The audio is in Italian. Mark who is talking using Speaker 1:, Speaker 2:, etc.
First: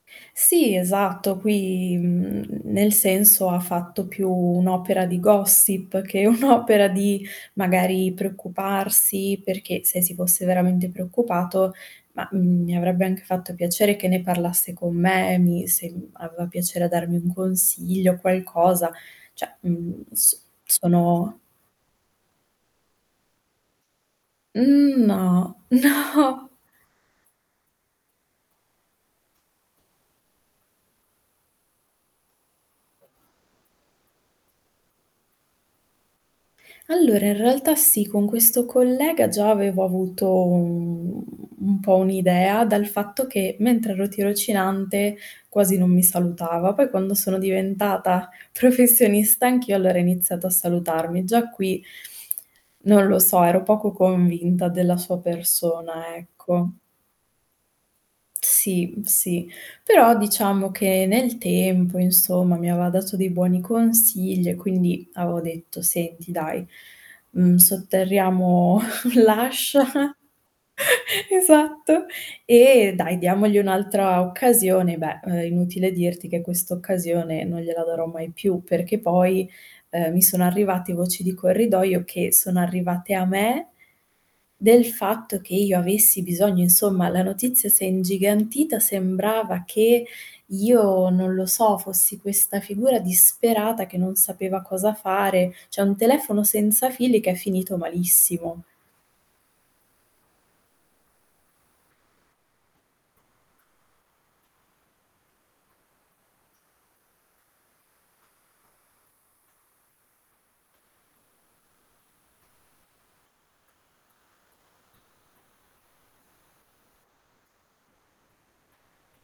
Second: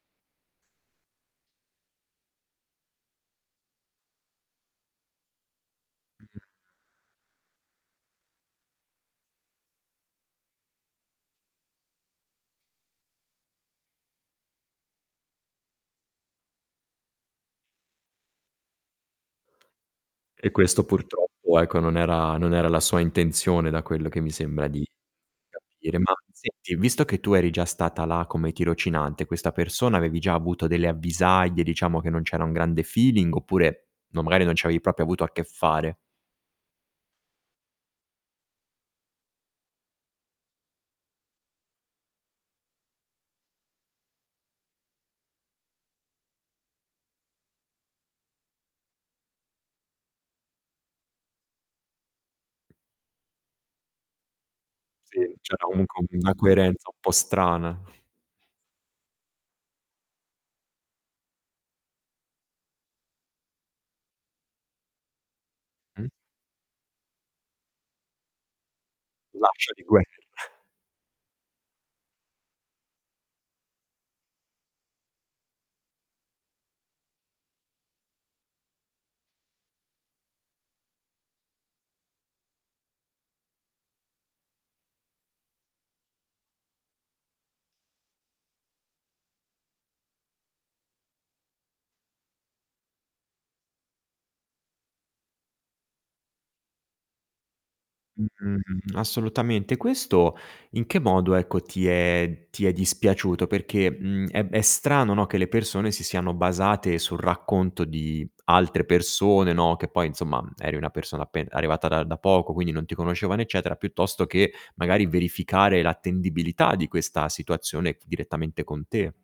Speaker 1: Sì, esatto, qui, mhmm, nel senso ha fatto più un'opera di gossip, che
Speaker 2: Mh.
Speaker 1: un'opera di magari preoccuparsi, perché se si fosse veramente preoccupato, ma, mhmm, mi avrebbe anche fatto piacere che ne parlasse con me e mi se mhmm, aveva piacere darmi un consiglio, qualcosa, cioè, mhmm, s
Speaker 2: E questo
Speaker 1: sono
Speaker 2: purtroppo ecco, non era non era la sua intenzione da quello che mi sembra di
Speaker 1: Mhmm, no,
Speaker 2: capire. Ma
Speaker 1: no.
Speaker 2: senti, visto che tu eri già stata là come tirocinante, questa persona avevi già avuto delle avvisaglie, diciamo, che non c'era un grande feeling, oppure, no, magari non ci avevi proprio avuto a che fare?
Speaker 1: Allora in realtà sì, con questo collega già avevo avuto un un po' un'idea dal fatto che, mentre ero tirocinante quasi non mi salutava, poi quando sono diventata professionista anch'io allora ha iniziato a salutarmi. Già qui, non lo so, ero poco convinta della sua
Speaker 2: Sì, c'era comunque
Speaker 1: persona,
Speaker 2: una
Speaker 1: ecco.
Speaker 2: coerenza un po' strana.
Speaker 1: Sì sì, però diciamo che nel tempo, insomma mi aveva dato dei buoni consigli e quindi avevo detto:
Speaker 2: Mh.
Speaker 1: "Senti dai, mhmm, sotterriamo
Speaker 2: L'ascia
Speaker 1: l'ascia".
Speaker 2: di guerra.
Speaker 1: Esatto. E dai, diamogli un'altra occasione, beh, ehm, inutile dirti che questa occasione non gliela darò mai più, perché poi, ehm, mi sono arrivati voci di corridoio, che sono arrivate a me, del fatto che io avessi bisogno insomma, la notizia si è ingigantita, sembrava che io, non lo so, fossi questa figura disperata, che non sapeva cosa fare, cioè un telefono senza fili che è finito malissimo.
Speaker 2: Mh, assolutamente. Questo in che modo, ecco, ti è ti è dispiaciuto? Perché, mhmm, è b è strano, no, che le persone si siano basate sul racconto di altre persone, no, che poi insomma, mhmm, eri una persona appen arrivata da da poco, quindi non ti conoscevano eccetera, piuttosto che magari verificare l'attendibilità di questa situazione f direttamente con te.